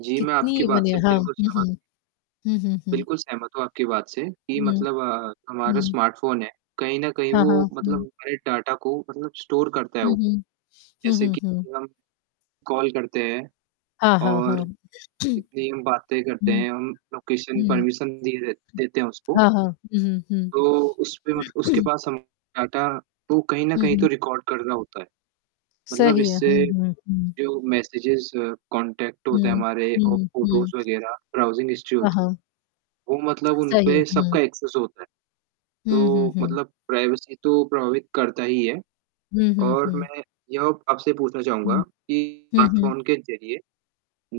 जी, मैं आपकी कितनी बात बने से हैं हाँ, बिल्कुल हुँ, सहमत हूँ। हुँ। हुँ, हुँ, हुँ। बिल्कुल सहमत हूँ आपकी बात से, कि हुँ, मतलब अ, हमारा हुँ। स्मार्टफ़ोन है, कहीं न कहीं हाँ, वो हाँ। मतलब हुँ। हमारे डाटा को मतलब स्टोर करता है हुँ, वो। हुँ। हुँ, जैसे हुँ, कि हुँ। हम, कॉल करते हैं हाँ, हाँ, और हाँ। जितनी हम बातें करते हुँ, हैं हम लोकेशन हुँ। परमिशन दी दे देते हैं उसको। हाँ, हाँ। हुँ, हुँ, हुँ। तो उसपे मत उसके पास हम डाटा वो कहीं न हुँ, कहीं तो हुँ। रिकॉर्ड कर रहा होता है। मतलब सही है, हुँ, इससे, हुँ, हुँ। जो मैसेजेस, कॉन्टैक्ट होते हैं हुँ, हमारे और हुँ, हुँ। फ़ोटोज़ वगैरह, ब्राउज़िंग हिस्ट्री हाँ, होत हाँ। वो मतलब उन सही है, पे हुँ। सबका एक्सेस होता है। हुँ, हुँ, तो हुँ। मतलब प्राइवेसी तो प्रभावित करता ही है। हुँ, हुँ, और हुँ। मैं यह आपसे पूछना चाहूँगा हुँ। कि हुँ, हुँ। स्मार्टफ़ोन के ज़रिए,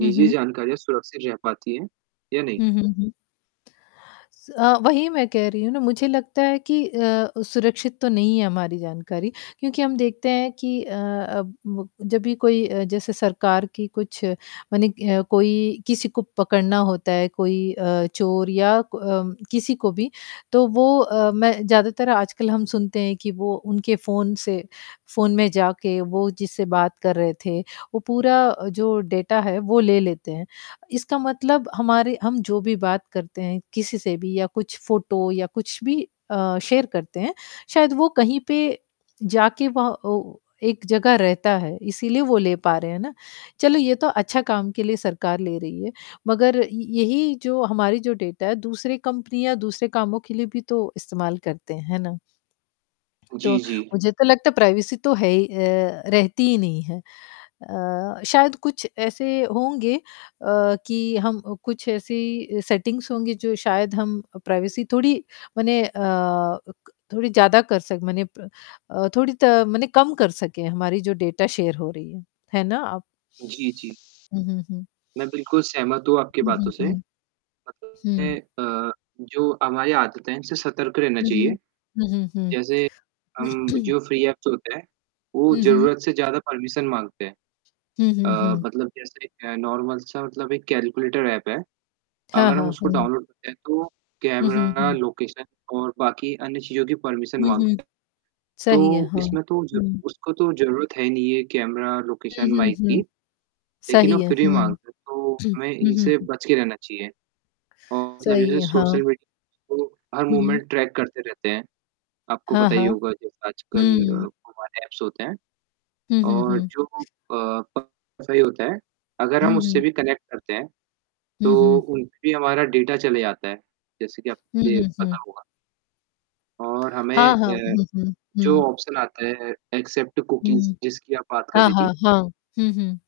हुँ, हुँ। जानकारियाँ सुरक्षित रह पाती हैं, या नहीं? हुँ, हुँ, हुँ। स अ, वही मैं कह रही हूँ ना, मुझे लगता है कि अ अ, सुरक्षित तो नहीं है हमारी जानकारी, क्योंकि हम देखते हैं कि अ अब व जब भी कोई अ, जैसे सरकार की कुछ, मने है कोई किसी को पकड़ना होता है, कोई अ, चोर या क अम, किसी को भी, तो वो अ, मैं ज़्यादातर आजकल हम सुनते हैं कि वो उनके फ़ोन से, फ़ोन में जाके वो जिससे बात कर रहे थे, वो पूरा अ, जो डेटा है वो ले लेते हैं। इसका मतलब हमारे हम जो भी बात करते हैं, किसी से भी या कुछ फ़ोटो या कुछ भी अ, शेयर करते हैं, शायद वो कहीं पे, जाके वह ओ एक जगह रहता है, इसीलिए वो ले पा रहे हैं ना? चलो ये तो अच्छा काम के लिए सरकार ले रही है, मगर इ यही जो हमारी जो डेटा है दूसरे कंपनियाँ दूसरे कामों के लिए भी तो इस्तेमाल करते, है ना? तो, जी, जी। मुझे तो लगता है प्राइवेसी तो है ही अ, रहती ही नहीं है। अ, शायद कुछ ऐसे होंगे अ, कि हम अ, कुछ ऐसी सेटिंग्स होंगी जो शायद हम अ, प्राइवेसी थोड़ी मने अ, अ, क थोड़ी ज़्यादा कर सक मने प अ, थोड़ी त मने कम कर सके हमारी जो डेटा शेयर हो रही है, है ना? आप जी, जी। हुँ, हुँ, हुँ। मैं बिल्कुल सहमत हूँ आपकी हुँ, हुँ, बातों से, हुँ। मतलब हुँ। हैं अ, जो हमारी आदत है इनसे सतर्क रहना हुँ, चाहिए। हुँ। हुँ, हुँ, जैसे अम, हुँ। जो फ्री ऐप्स होते हैं, वो हुँ, हुँ। ज़रूरत से ज़्यादा परमिशन माँगते हैं। हुँ, हुँ, अ, हुँ। मतलब जैसे एक नॉर्मल सा मतलब एक कैलकुलेटर ऐप है, हाँ, अगर हम हाँ, उसको हुँ। डाउनलोड करते हैं तो, हुँ, हुँ, कैमरा हुँ। लोकेशन और बाकी अन्य चीज़ों की परमिशन हुँ, हुँ। माँगता तो सही है, हाँ। इसमें तो ज हुँ। उसको तो ज़रूरत है नहीं ये कैमरा हुँ, लोकेशन हुँ, माइक की। हुँ। लेकिन सही वो है, फिर भी हुँ। माँगता है, तो हुँ, हमें हुँ, इनसे हुँ। बच के रहना चाहिए। और मतलब सही जैसे है, हाँ। सोशल मीडिया, तो हर हुँ, हुँ। मूवमेंट ट्रैक करते रहते हैं। आपको हाँ, पता ही हाँ। होगा जैसे आजकल अ, हुँ। वो वाले ऐप्स होते हैं, हुँ, हुँ, और हुँ। जो अ, प सही होते हैं, अगर हुँ, हम उससे हुँ। भी कनेक्ट करते हैं, हुँ, तो हुँ। उन पे भी हमारा डेटा चले जाता है। जैसे कि हुँ, आपको ये हुँ, पता हुँ। होगा। और हमें हाँ, हाँ, अ, हुँ, हुँ। जो हुँ। ऑप्शन आता है एक्सेप्ट कुकीज़ हुँ। जिसकी आप बात कर हाँ, रही हाँ, थी। हाँ। हुँ, हुँ।